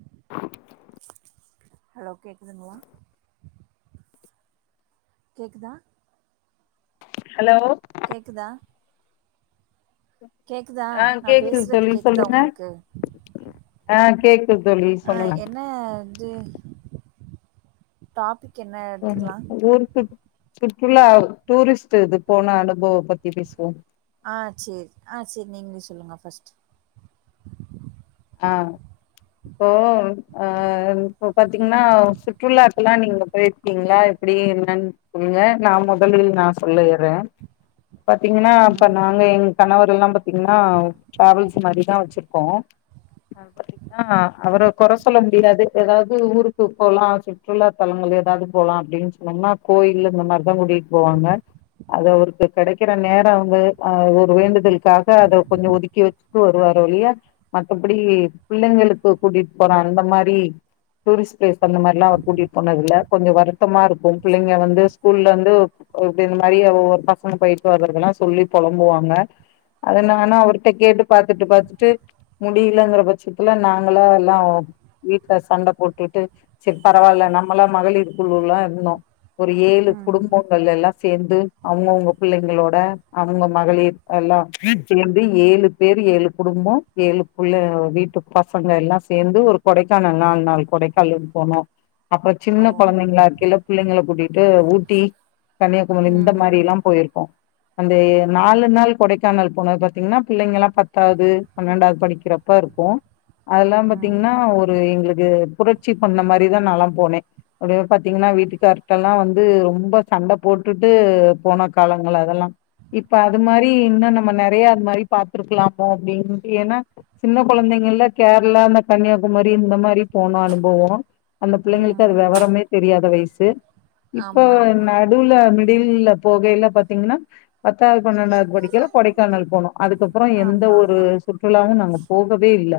[inaudible] ஹலோகே [unintelligible] கேக்குதா. ஹலோ. கேக்குதா. கேக்குதா ஆ நான் கேக்குது பேசுறது தோழி கேக்குதா சொல்லுங்க உங்களுக்கு. ஆ கேக் ஆ என்ன இது. டாபிக் என்ன எடுத்துக்கலா [unintelligible] சுற்றுலா டூரிஸ்ட் இது போன அனுபவ பத்தி பேசுவோம். ஆ செரி ஆ செரி நீங்களே சொல்லுங்க பஸ்ட்ட் ஆஹ் இப்போ அஹ் இப்ப பாத்தீங்கன்னா சுற்றுலாக்கல்லாம் நீங்க போயிருக்கீங்களா எப்படி என்னன்னு சொல்லுங்க நான் முதலில் நான் சொல்லடுறேன் பாத்தீங்கன்னா இப்ப ம் நாங்க எங்க கணவர் எல்லாம் பாத்தீங்கன்னா டிராவல்ஸ் மாதிரிதான் வச்சிருக்கோம். அஹ் பாத்தீங்கன்னா அவரை குறை சொல்ல முடியாது ஏதாவது ஊருக்கு போலாம் சுற்றுலா தலங்கள் ஏதாவது போலாம் அப்படின்னு சொன்னோம்னா கோயில் இந்த மாதிரிதான் கூட்டிக்கிட்டு போவாங்க அது அவருக்கு கிடைக்கிற நேரம் அவங்கஹ ஒரு வேண்டுதலுக்காக அதை கொஞ்சம் ஒதுக்கி வச்சுட்டு வருவாரோ ஒழிய எப்படி புள்ளைங்களுக்கு கூட்டிட்டு போற அந்த மாரி டூரிஸ்ட் பிளேஸ் அந்த மாரி எல்லாம் அவர் கூட்டிட்டு போனது இல கொஞ்சம் வருத்தமா இருக்கும் புள்ளைங்க வந்து ஸ்கூல்ல வந்து இப்படி இந்த மாரி ஒவொரு பசங்க போயிட்டு வர்றதுத எல்லாம் சொல்லி புழம்புவாங்க அதனானா அவர்கிட்ட கேட்டு பாாரத்துட்டு பாாரத்துுட்டு முடியலங்கிற பட்சத்துல நாங்களா எல்லாம் வீட்ல சண்டை போட்டுட்டு சரி பரவாயில்ல நம்மளாம் மகளிர் குழுல்லாம் இருந்தோம். ஒரு ஏழு ம் குடும்பங்கள் எல்லாம். சேர்ந்து அவங்கவுங்க புள்ளைங்களோட அவங்க மகளிர் எல்லாம் சேர்ந்து ஏழு பேர் ஏழு குடும்பம். ஏழு புள்ள வீட்டு பசங்க எல்லாம் சேர்ந்து ஒரு கொடைக்கான நாலு நாள் கொடைக்கால போனோம். அப்புறம் சின்ன ஓ குழந்தைங்களா இருக்கில புள்ளைங்க கூட்டிட்டு ஊட்டி கன்னியாகுமரி இந்த ம் மாரி ம் எல்லாம் போயிருக்கோம். அந்த நாலு நாள் கொடைக்கானல் போனது பாத்தீங்கன்னா புள்ளைங்கல்லாம் பத்தாவது பன்னெண்டாவது படிக்கிறப்பா இருக்கும். அதெல்லாம் ம் பாத்தீங்கன்னா ஒரு எங்களுக்கு இது புரட்சி பண்ண மாரிதான் நா லாம் போனேன் அப்படிய பாத்தீங்கன்னா வீட்டுக்கார்டெல்லாம் வந்து ரொம்ப சண்டை போட்டுட்டு போன காலங்கள் அதெல்லா இப்ப அது மாரி இன்னும் நம்ம நிறைய அது மாதிரி பாத்துிருக்கலாமோ அப்படின்னு ஏன்னா சின்ன குழந்தைங்கல கேரளா இந்த கன்னியாகுமரி இந்த மாரி போனு அனுபவோ அந்த பிள்ளைங்களுக்கு அது ம் விவரமே தெரியாத வயசு. [unintelligible] இப்போ ஆமா ஆமா நடுவுல [unintelligible] தில்ல போகையில பாத்தீங்கன்னா பத்தாவது பன்னெண்டாவது படிக்கில கொடைக்கானல் போனம். அதுக்கப்புறம் எந்த ஆமா ஒரு ஆமா ல்லாமா நாங்க போகவே இல்ல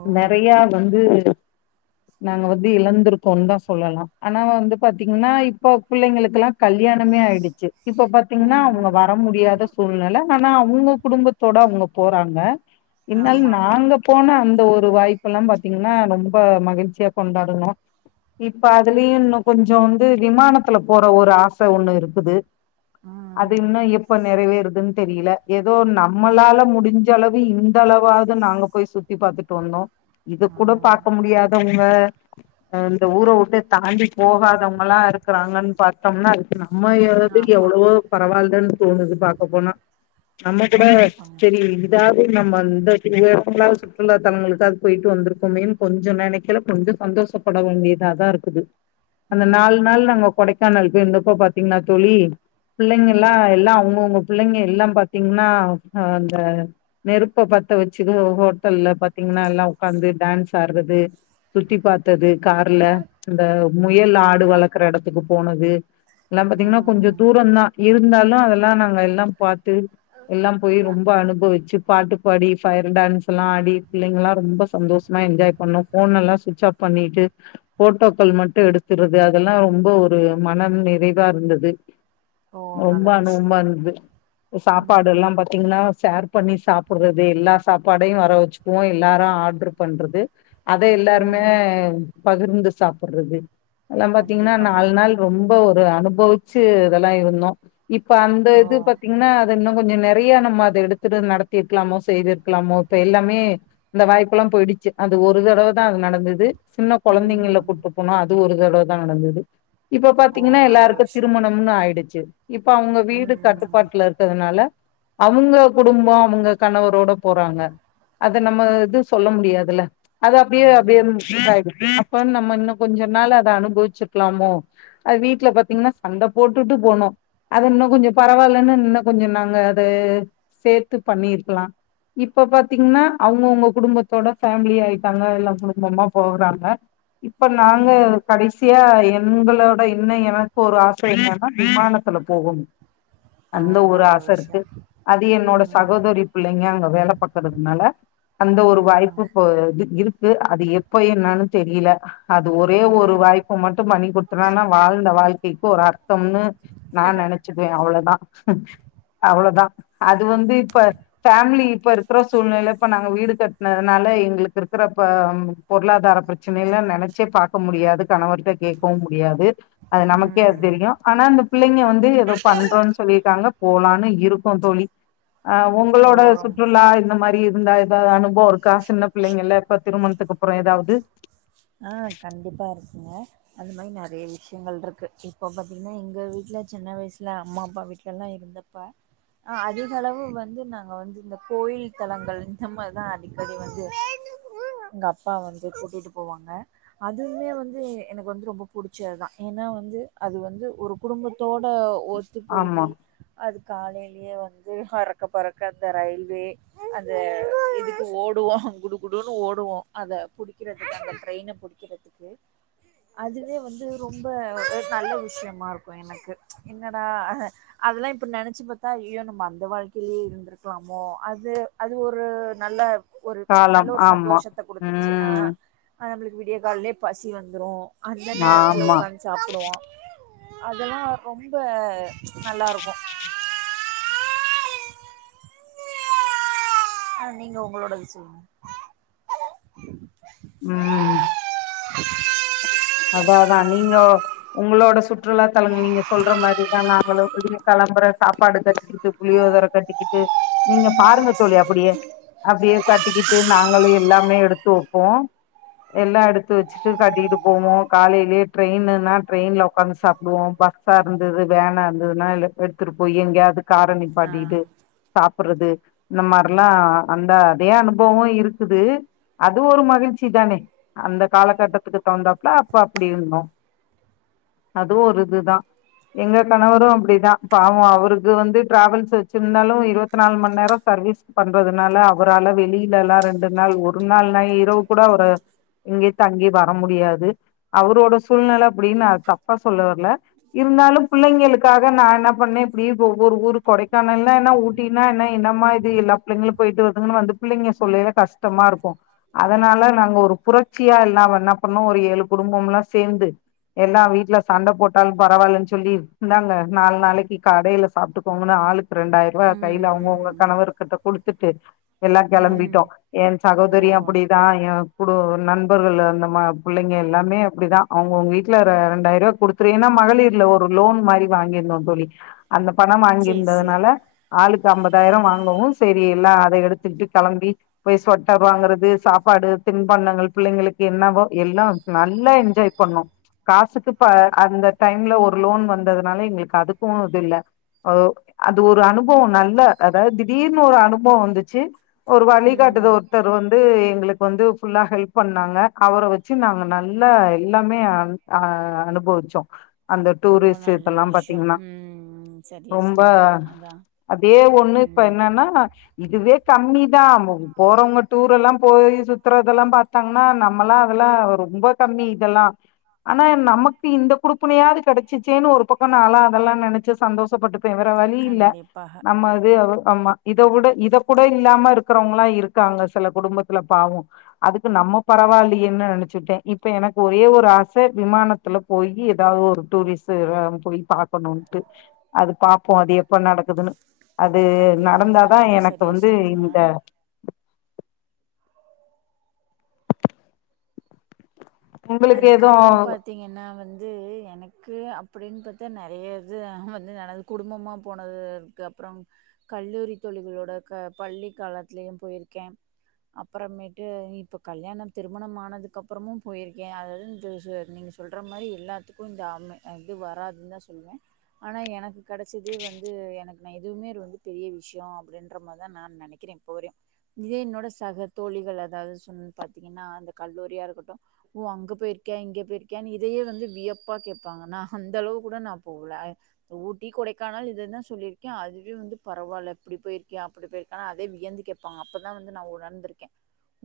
ஓ நெறயா வந் ந்து நாங்க வந்து இழந்திருக்கோம்ன்னு தா சொல்லலா ஆனா வந்து பாத்தீங்கன்னா இப்ப பிள்ளைங்களுக்லா கல்யாணமே ஆயிடுச்சு இப்ப பாத்தீங்ன்னா அவுங்க ம் வர முடியாத சூழ்நில ஆனா அவுங்க குடும்பத்தோட அவுங்க போறாங்க இனால ஆமா நாங்க போன அந் ஒரு வாய்ப்புல்லா பாத்தீங்கன்னா ரொம்ப மகிழ்ச்சியா கொண்டாடுனோ இப்ப அதுலயு இன்னு கொஞ்சோ வந்து விமானத்துல போற ஒரு ஆசை ஒண்ணு இருக்குது அது ம் இன்னு எப்ப நிறைவேறதுன்னு தெரியல ஏதோ நம்மளால முடிஞ்சளவு இந்தளவாவது நாங்க போய் சுத்தி பாத்துட்டு வந்தோ இது கூட ம் பாக்க முடியாதவங்க அ இந்த ஊரை வுட்டு தாண்டி போகாதவங்கல்லா இருக்கிறாங்கன்னு பாத்தோம்னா அதுக் [unintelligible] ஆமா எவ்வளவோ பரவால் ன்னு தோணுது பாக்க போனா நம்ம கூட கண்டிப்பாங்க செரி நம்ம [unintelligible] சுற்றுலா தலங்களுக்காது போயிட்டு வந்திருக்கோமேன்னு கொஞ்சோ நெனைக்கல கொஞ்சோ சந்தோஷப்பட வேண்டியத தா இருக்குது அந்த நாலு ம் நாள் நாங்க கொடைக்கானல் போய் இருந்தப்போ பாத்தீங்கன்னா தோழி பிள்ளைங்கல்லா ம் எல்லா அவங்கவுங்க பிள்ளைங்க எல்லா பாத்தீங்ன்னா அந்த நெருப்ப பத்த வச்சு ஹோட்டல்ல பாத்தீங்கன்னா எல்லா உக்காந்து டான்ஸ் ஆடுறது சுத்தி பாத்தது கார்ல இந்த முயல் ஆடு வளக்குற எடத்துக்கு போனது எல்லா பாத்தீங்கன்னா கொஞ்சோ தூரோந்தா இருந்தாலு அதெல் நாங்க எல்லா பாத்து எல்லா போய் ம் ரொம்ப அனுபவிச்சு பாட்டுப்பாடி ஃபயர் டான்ஸ்லா ஆடி பிள்ளைங்கல்லா ரொம்ப சந்தோஷமா என்ஜாய் பண்ணோ ஃபோன் எல்லா சுவிட்ச ஆஃப் பண்ணிட்டு போட்டோக்கள் மட்டும் எடுத்துடுது அதெல்லா ரொம்ப ஒரு மனம் நிறைவா இருந்தது ஓ நல்ல நல்லா விஷயம் அனுபவமா இருந்தது ம் சாப்பாடுல்லா பாத்தீங்ன்னா சேர் இப்ப நீ சாப்பிடுறது எல்லா சாப்பாடையு வர வச்சுக்குவோ எல்லாரு ஆட்ர்ரு பண்றது அத எல்லாருமே ம் பகிர்ந்து சா சாப்பிட்றது எல்லா பாத்தீங்ன்னா கண்டிப்பாங்க நாலு நாள் ரொம்ப ஒர் ஒரு அனுபவிச்சு இதெல்லா இருந்தோ இப்ப அந்த ஓ இது பாத்தீங்ன்னா அது இன்னு கொஞ்சோ நெறையா நம்ம அத எடுத் திரு நடத்திருக்லாமோ செய்திருக்லாமோ இப்ப எல்லாமே இந்த வாய்ப்புல்லா போயிடுச்சு அது ஒரு தடவ தா அது நடந்துது சின்ன ம் கொழந்தைங்கல ம். கூட்டு போனா அது ஒரு ருதடவதா நடந்தது இப்ப ஓ பாத்தீங்ன்னா நல்ல எல்லாருக்கு விஷயம் திருமணம்னு ஆயிடுச் சேர் இப்ப அவுங்க வீடு ம் ம் கட்டுப்பாட்டுல இருக்கிறதுனால அவுங்கப் குடும்போ அவுங்க கணவரோட போறாங்க அத நம்ம இது சொல்ல முடியாதுல அது அப்டியே அப்டியே ம் [unintelligible] அப்ப நம்ம இன்னோ கொஞ்ச நாள் அத அனுபவிச்சுக்கலாமோ அது வீட்ல பாத்தீங்ன்னா சண்ட போட்டுட்டு போனோ அது இன்னு கொஞ்சோ பரவாலன்னு இன்னோ கொஞ்சோ நாங்க அது சேத்து பண்ணிர்க்கலா இப்ப பாத்தீங்ன்னா அவுங்கவுங்க குடும்பத்தோட ஃபேமிலி ஆயிட்டாங்க எல்லா குடும்பமா போறாங்க இப்ப நாங்க ம் ம். கடைசியா எங்களோட இன்ன எனக்கு ஒரு ஆச என்னன்னா விமானத்துல போகணு ஓ அந்த ஒரு நல்ல ஆச விஷயோ இருக்கு அது என்னோட சகோதரி பிள்ளைங்க அங்க வேல பாக்குறதுனால அந்த ம் ஒரு வாய்ப்பு ம். இப்ப இரு கு அது எப்ப என்னன்னு தெரியல அது ஒரே ஓ ஒரு வாய்ப்பு மட்டும் பண்ணி கொடுத்தன்னா வாழ்ந்த வாழ் க் போறார் கம்னு நா நெனச்சிகுவே அவ்ளோதா அவ்ளோதா அது வந்து இப்ப ஃபேமிலி இப்ப இருக்கற சூழ்நெல இப்ப நாங்க வீடு கட்னதுனால எங்களுக்கிருக்கிற ப பொருளாதார பிரச்சனைல நெனச்சே பார்க்க முடியாது கணவர்ட்ட கேட்கவு முடியாது அது நமக்கே அது ம் தெரியு ஆனா அந்தப் பிள்ளைங்க வந் து ஏதோ பண்றோன்னு சொல்லிருக்காங்க போலான்னு இருக்கோ தோலி ஆஹ ஓ உங்களோட ரொம் சுற்றுலா இந்த மாரி இ ந்தா ஏதாவது அனுபோ இருக்கா சின்ன பிள்ளைங்கல இப்ப திருமணத்துக்குகப்புறோ ஏதாவது ஆஹ கண்டிப்பா இருக்குங்க அந்த மாரி நெறைய விஷயங்கள் இருக்கு இப்போ பாத்தீங்ன்னா எங்க வீட்டுல சின்ன வயசுல அம்மா அப்பா வீட்டுலல்லா இருந்தப்ப அ அதிக அளவு வந்து நாங்க வந்து இந்த கோயில் தளங்கள் இந்த மார்தா அடிக்கடி வந்து எங்க அப்பா வந்து கூட்டிட்டுப் போவாங்க அதுமே வந்து எனக்கு வந்து ரொம்ப புடிச்சதுதா ஏன்னா வந்து அது வந்து ஒரு குடும்பத்தோட ஒத்து ஆமா போயீ அது காலைய்லேயே வந்து அறக்க பறக்க அந்த ரயில்வே அந்த இதுக்கு ஓடுவோ குடு குடுன்னு ஓடுவோ அத புடிக்கிறது அந்த ட்ரெயின புடிக்கிறதுக்கு அதுவே வந்து ரொம்ப ஒரு நல்ல விஷயமாருக்கு எனக்கு என்னடா அதெல்லா இப்ப நெனைச்சு பாத்தா ஐயோ நம்ம அந்த வாழ்க்கையிலயே இருந்திருக்கலாமோ அது அது ஒரு நல்ல ஒரு ச் நல்ல காலம் ஒரு ஆமா சந்தோஷத்த குடுத்துச்சு ஆஹ ம் அது நம்மளுக்கு விடிய கால்லயே பசி வந்துரு அந்த நேரத்துல ஆமா உக்காந்து சாப்டுவோ அதெல்லா ரொம்ப ச் நல்லா இருக்கூ அஹ நீங்க உங்களோடத சொல்லுங்க உம் அத்தா அத்தா நீங்க உங்களோட சுற்றுலா தளம் நீங்க சொல்ற மாரிதா நா ங்களு உடனே கிளம்புற சாப்பாடு கட்டிக்கிட்டு புளியோதர கட்டிக்கிட்டு நீங்க பாருங்க தோழி அப்டியே அப்டியே கட்டிக்கிட்டு நாங்களு எல்லாமே எடுத்து வெப்போ எல்லா எடுத்து வெச்சுட்டு கட்டிட்டுப் போவோ காலையிலேயே ட்ரெய்னுனா ட்ரெயின்ல உக்காந்து சாப்டுவோ பஸ்ஸா இருந்தது வேனா இருந்ததுன்னா எடுத்துட்டு போயி எங்கேயாவது ஆ காரநிப்பாட்டிட்டு சாப்டுறது இந்த மாரில்லா அந்த அதே அனுபவம் இருக்குது அது ஒரு மகிழ்ச்சி தானே அந்த காலகட்டத்துக்கு தகுந்தப் லா அப்ப அப்டி இருந்தோ அதுவு ஒரு இதுதா எங்க கணவரு அப்டிதா பாவே அவருக்கு வந்து டிராவல்ஸ் வெச்சிருந்தாலு இருவத்தி நாலு மணி நேரோ சர்வீஸ் பண்றதுனால அவரால வெளிலல்லா ரெண்டு நாள் ஒரு நாள்னா இரவு கூட அவரு எங்கேயு தங்கி வர முடியாது அவரோட சூழ்நில அப்டி நா தப்பா சொல்ல வரல இருந்தாலு பிள்ளைங்களுக்காக நா என்ன பண்ணே இப்டி ஒவ்வொரு ஊரு கொடைக்கானல்னா என்ன ஊட்டினா என்ன என்னமா இது எல்லா பிள்ளைங்களு போய்ட்டு வருதுங்கன்னு வந்து பிள்ளைங்க சொல்லயில கஷ்டமா இருக்கூ அதனால நாங்க ஒரு புரட்சியா எல்லா என்ன பண்ணோ ஒரு எழு குடும்பம்லா சேந்து எல்லா வீட்டுல சண்ட போட்டலு பரவால்லன்னு சொல்லி இந்தாங்க நாலு நாளைக்கு கடையில சாப்டுக்கோங்கன்னு ஆளுக்கு ரெண்டாய்ரூபா கையில அவுங்கவுங்க ம் கணவர்க் கிட்ட குடுத்துட்டு எல்லா ம் கிளம்பிட்டோ ம் என் ஓ சகோதரியு அப்படிதான் என் குடு நண்பர்கள் அந்த மா புள்ளைங்க எல்லாமே அப்டிதா அவங்கவங்க வீட்ல ர ரெண்டாயிரூபா குடுத்துரு ஏன்னா மகளிர்ல ஒரு லோன் மாரி வாங்கியிருந்தோ தோழி அந்த பணம் சேரி சேரி வாங்கியிருந்ததுனால ஆளுக்கு கு ஐம்பதாயிரம் வாங்கவு சரி எல்லாம் அதை எடுத்துக்கிட்டு கிளம்பி போய் ஸ்வெட்டர் வாங்குறது சாப்பாடு தின்பண்ணங்கள் பிள்ளைங்களுக்கு என்னவோ எல்லாம் நல்லா என்ஜாய் பண்ணோ காசுக்கு ப அந்த டைம்ல ஒரு லோன் வந்ததுனால எங்களுக்கு அதுக்கு இது இல்ல அ அது ஒரு அனுபவோ நல்ல அதாவது திடீர்னு ஒரு அனுபவம் வந்துச்சு ஒரு வழிகாட்டுத ம் ஒருத்தர் வந்து எங்களுக்கு வந்து ஃபுல்லா ஹெல்ப் பண்ணாங்க அவர வெச்சி நாங்க நல் எல்லா எல்லாமே அன் ஆஹ் அனுபவிச்சோ அந்த ரொம்ப டூரிஸு நல்ல இப்பெல்லா விஷயோ பாத்தீங்ன்னா ம் சரியா ரொம்ப சொன்னீங்க அதா அப்டியே ஒண்ணு இப்ப ம் என்னன்னா இதுவே கம்மி தா போறவங்க டூரெல்லா போய் சுத்தறதெல்லா பாத்தாங்கன்னா நம்பலா அதெல்லா ரொம்ப கம்மி இதெல்லா ஆனா நமக்கு இந்த குடுப்பனையாது கெடச்சிச்சேன்னு ஒரு பக்கோ நாலா அதெல்லா நெனச்சி சந்தோஷப்பட்டு வேவற வழி இல்ல கண்டிப்பாக நம்ப அது ஆமா இத விட இத கூட இல்லாம இருக்குறவங்களா இருக்காங்க சில குடும்பத்துல பாவோ அதுக்கு நம்ப பரவாயில்லையேன்னு நெனச்சிட்டே இப் இப்ப எனக்கு ஒரே ஒரு ஆச விமானத்துல போயி ஏதாவது ஒரு டூரிஸு போய் பாக்கணுட்டு அதுக் பாப்போ அது எப்ப நடக்குதுன்னு அது கண்டிப்பாங்க நடந்தாதா ரொம்ப எனக்கு சரியா வந்து சொன்னீங்க இந்த உங்களுக்கு எதுவு அதுக்கப்றோ பாத்தீங்கன்னா வந்து எனக்கு அப்டின்னு பாத்தா நெறைய இது வந்து குடும்பமா போனதுருக்கு அப்றோ கல்லூரி தோழிகளோட க பள்ளி காலத்லயு போயிருக்கே அப்றமேட்டு இப்ப கல்யாணம் திருமணம் ஆனதுக்கப்றமு பொய்ருக் ஏ [unintelligible] நீங்க சொல்ற மாரி எல்லாத்துக்கு இந்த அம்மை இது வராதுன்னு தா சொல்லுவே ஆனா எனக்கு கெடைச்சதே வந்து எனக்கு நா எதுவுமே வந்து பெரிய விஷயோ அப்டின்ற மாரிதா நா நெனைக்கிறே இப்போ வரையு இதே என்னோட சக தோழிகள் அதாவ்து சொன் பாத்தீங்கன்னா அந்த கல்லூரியா இருக்கட்டு ஓ அங்க போயிருக்க இங்கே போயிருக்கன்னு இதயே வந்து வியப்பாக கேப்பாங்கனா அந்த அளவு கூட நா போல ஊட்டி கொடைக்கானல் இத தா சொல்லிருக்கே அதுவே வந்து பரவால்ல இப்டி பொய்ருக்கியா அப்டி பொய்ருக்கா அதே வியந்து கேப்பாங்க அப்ப தா வந்து நா உணந்துருக்கே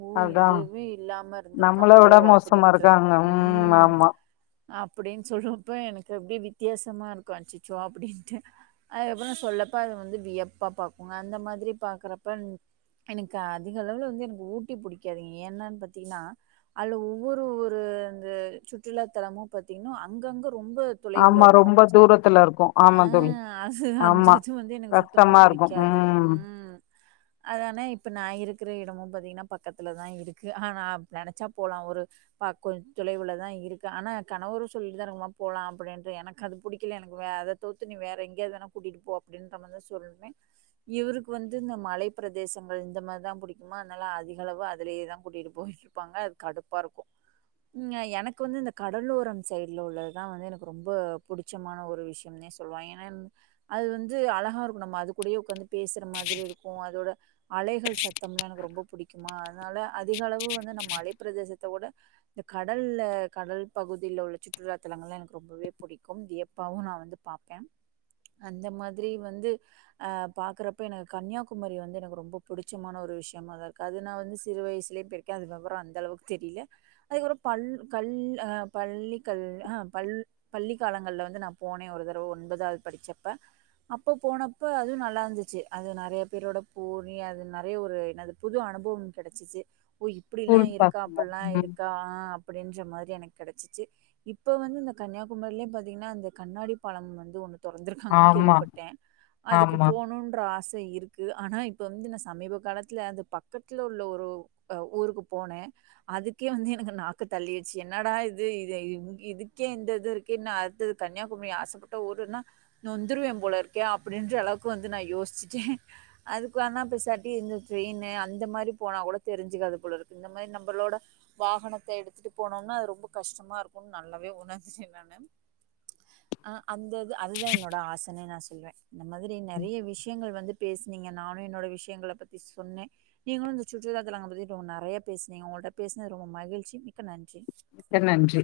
ஓ அதா இதுவே இல்லாம நம்மள இருந்துற்க்காங்களோ விட அப் மோசமா அப்டின்றது இருக்காங்க ம் உம் ஆமா அப்டின்னு சொல்லு அப்ப எனக்கு அப்டி வித்யாசமா இருக்கு அச்சச்சோ அப்டின்ட்டு அதுக்கப்றோ சொல்லப்ப அது வந்து வியப்பா பாக்குங்க அந்த மாதிரி பாக்கறப்ப எனக்கு அதிக அளவுல வந்து எனக்கு ஊட்டி புடிக்காதுங்க ஏன்னானு பாத்தீங்கன்னா அதுல ஒரு ஒரு அந்த சுற்றுலா தலமு பாத்தீங்கன்னா அங்கங்க ரொம்ப தொலைவுல ஆமா இருக்கு ரொம்ப தூரத்துல இருக்கு ஆமா தோழி ம்ச் அ அந்த ஆமா இது வந்து எனக்கு சுத்தமா கஷ்டமா இருக்கு புடிக்காது ம் அது ஆனா இப்ப நா இரு இருக்கற எடமு பாத்தீங்கன்னா பக்கத்துல தா இருக்கு ஆனா நெனச்சா போலா ஒரு பா கொஞ் தொலைவுலே தான் இருக்கு ஆனா கணவரு சொல்லிட்டு தா இருக்காரு வா போலா அப்டின்டு எனக்கு அது புடிக்கல எனக்கு வே அத தவுத்து நீ வேற எங்கயாவது வேணா கூட்டிட்டு போ அப்டின்றமாரி தா சொல்வே இவுருக்கு வந்து இந்த மலை பிரதேசங்கள் இந்த மாரிதா புடிக்குமா அதனால அதிக அளவு அதுலயேதா கூட்டிட்டு போயிட்ருப்பாங்க அது கடுப்பா இருக்கு ம் எனக்கு வந்து இந்த கடலோரம் சைட்ல உள்ளதுதா வந்து எனக்கு ரொம்ப புடிச்சமான ஒரு விஷயம்னே சொல்வ ஏன்னா அது வந்து அழகா இருக்கு நம்ப அது கூடயே ஒக்காந்து பேசுற மாதிரி இருக்கும் அதோட அலைகள் சத்தம்லா எனக்கு ரொம்ப புடிக்குமா அதனால அதிக அளவு மலை பிரதேசத்த விட இந்த கடல்ல கடல் பகுதியில உள்ள சுற்றுலாத்தலங்கள்லா எனக்கு ரொம்பவே புடிக்கும் வியப்பாவு நா வந்து பாப்பே அந்த மாதிரி வந்து அஹ் பாக்குறப்ப எனக்கு கன்னியாகுமரி வந்து எனக்கு ரொம்ப புடிச்சமான ஒரு விஷயமா தா இருக்கு அது நா வந்து சிறு வயசுலயே போயிருக்கே அதுக்கப்பறோ அந்த அளவுக்கு தெரில அதுக்கப்றோ பல் கல் அஹ் பள்ளி கல் அஹ் பல் பள்ளி காலங்கள்ல வந்து நா போனே ஒரு தரவ ஒன்பதாவது படிச்சப்ப அப்ப போனப்ப அது நல்லாருந்துச்சு அது நெறையா பேரோட போணி அது நெறையா ஒரு என்னது புது அனுபவம் கெடச்சுச்சு ஓ இப்டிலா ஸ்கூல் இருக்கா பசங்க அப்ட்ல்லா ம் இருக் ஆ அப்டின்ற மாரி எனக்கு கெடச்சுச்சு இப்ப வந்து இந்த கன்னியாகுமரியிலயே பாத்தீங்கன்னா இந்த கண்ணாடி பாலம் வந்து ஒன்னு தொறந்துருக்காங்கன்னு ஆமா கேள்விப்பட்டே அதுக்கு ஆமா போணுன்ற ஆச இருக்கு ஆனா இப்ப வந்து நா சமீப காலத்துல அந்த பக்கத்துல உள்ள ஒரு ஊருக்கு போனே அது க்கே வந்து எனக்கு நாக்கு தள்ளிச்சு என்னாடா இது இது இதுக்கே இந்த இது இருக்கே இன்னோ அடுத்தது கன்னியாகுமரி ஆசப்பட்ட ஊருன்னா நொந்துருவே போலருக்கே அப்டின்ற அளவுக்கு வந்து நா யோசிச்சுட்டே அதுக்கு வேனா பேசாட்டி இந்த ட்ரெயினு அந்த மாரி போனா கூட தெரிஞ்சுக்காது போலருக்கு இந்த மாரி நம்பளோட வாகனத்த எடுத்துட்டு போனோன்னு அது ரொம்ப கஷ்டமா இருக்குனு நல்லவே உணந்துட்டே நானு அ அந்த அதுதா என்னோட ஆசனே நா சொல் இல்ல இந்த மாதிரி நெறைய விஷயங்கள் வந்து பேசுனீங்க நானு என்னோட விஷயங்கள பத்தி சொன்னே நீங்களு இந்த சுற்றுலா தளங்கல பத்தி நெறையா பேசுனீங்க ஒங்கள்ட்ட பேஸ் ரொம்ப மகிழ்ச்சி மிக்க நன்றி மிக்க நன்றி